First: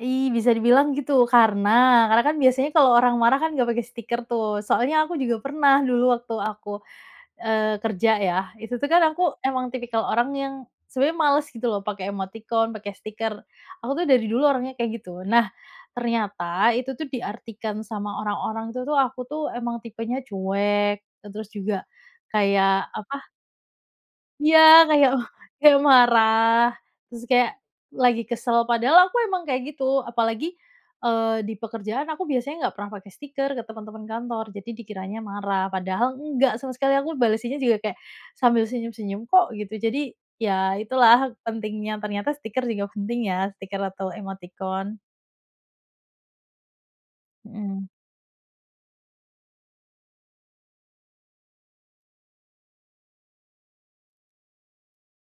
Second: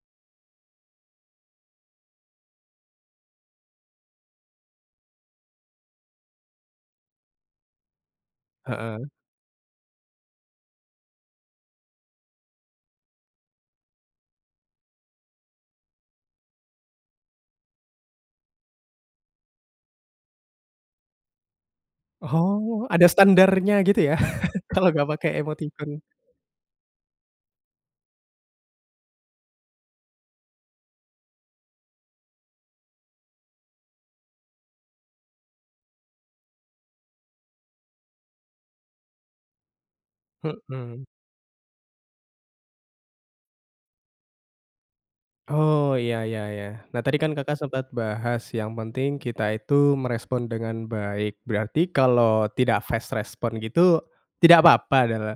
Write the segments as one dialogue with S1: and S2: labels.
S1: Ih, bisa dibilang gitu, karena karena kan biasanya kalau orang marah kan, nggak pakai stiker tuh, soalnya aku juga pernah dulu waktu aku, eee, kerja ya, itu tuh kan
S2: Heeh.
S1: aku emang tipikal orang yang sebenarnya males gitu loh, pakai emoticon, pakai stiker. Aku tuh dari dulu orangnya kayak gitu. Nah, ternyata itu tuh diartikan sama orang-orang itu tuh, aku tuh emang tipenya cuek, e terus juga
S2: Oh,
S1: kayak
S2: ada
S1: apa?
S2: standarnya gitu ya,
S1: Iya,
S2: kalau nggak
S1: kayak, oh
S2: pakai
S1: kayak
S2: emoticon.
S1: marah, terus kayak lagi kesel, padahal aku emang kayak gitu, apalagi, eee, di pekerjaan aku biasanya nggak pernah pake stiker ke teman-teman kantor, jadi dikiranya marah. Padahal nggak sama sekali, aku balesinnya juga kayak, sambil senyum-senyum kok, gitu. Jadi, ya
S2: Mhm.
S1: itulah pentingnya, ternyata stiker juga penting ya, stiker atau emoticon.
S2: Oh, ya ya ya. Nah, tadi kan Kakak
S1: Mhm.
S2: sempet bahas yang penting kita itu merespon dengan baik. Berarti kalau tidak fast response gitu, tidak papa? Dala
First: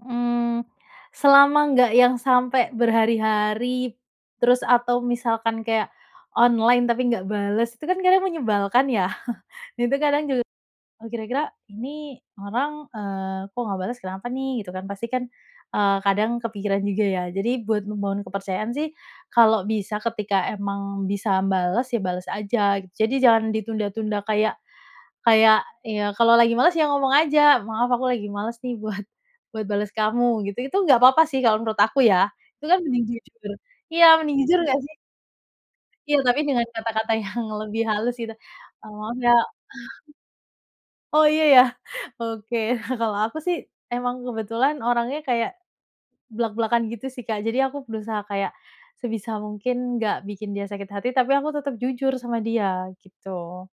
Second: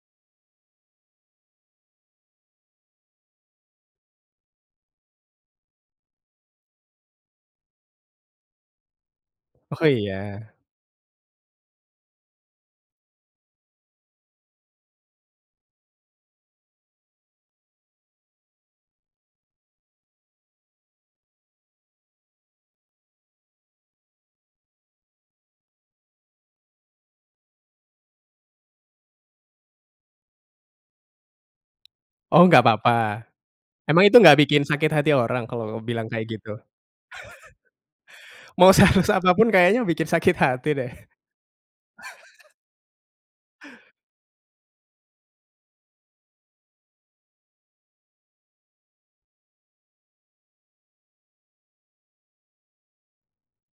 S1: Mmm, selama nggak yang sampai berhari-hari, terus atau misalkan kayak, online tapi nggak bales, itu kan kadang menyebalkan ya,
S2: Oh
S1: Itu kadang juga
S2: iya.
S1: "Oh, kira-kira ini orang, eee, kok, nggak bales kenapa nih?" Gitu kan, pasti kan, eee, kadang kepikiran juga ya. Jadi buat membangun kepercayaan sih kalau bisa, ketika emang bisa m bales, ya bales aja. Jadi jangan ditunda-tunda kayak kayak, ya kalau lagi males, ya ngomong aja, "Maaf aku lagi males nih, buat buat bales kamu," gitu. Itu nggak papa sih, kalau menurut aku ya,
S2: Oh, nggak
S1: itu kan mending
S2: papa,
S1: jujur
S2: emang
S1: iya,
S2: itu nggak
S1: mending
S2: bikin
S1: jujur nggak
S2: sakit
S1: sih?
S2: hati orang kalau kamu bilang
S1: Iya,
S2: kayak
S1: tapi
S2: gitu?
S1: dengan kata-kata yang lebih halus gitu.
S2: Mau
S1: Eee,
S2: sehalus
S1: "Maaf
S2: apa
S1: ya"
S2: pun kayaknya bikin sakit hati deh.
S1: Oh, iya ya? Oke kalau aku sih, emang kebetulan orangnya kayak blak-blakan gitu sih, Kak. Jadi aku berusaha kayak, sebisa mungkin nggak bikin dia sakit hati, tapi aku tetep jujur sama dia, gitu.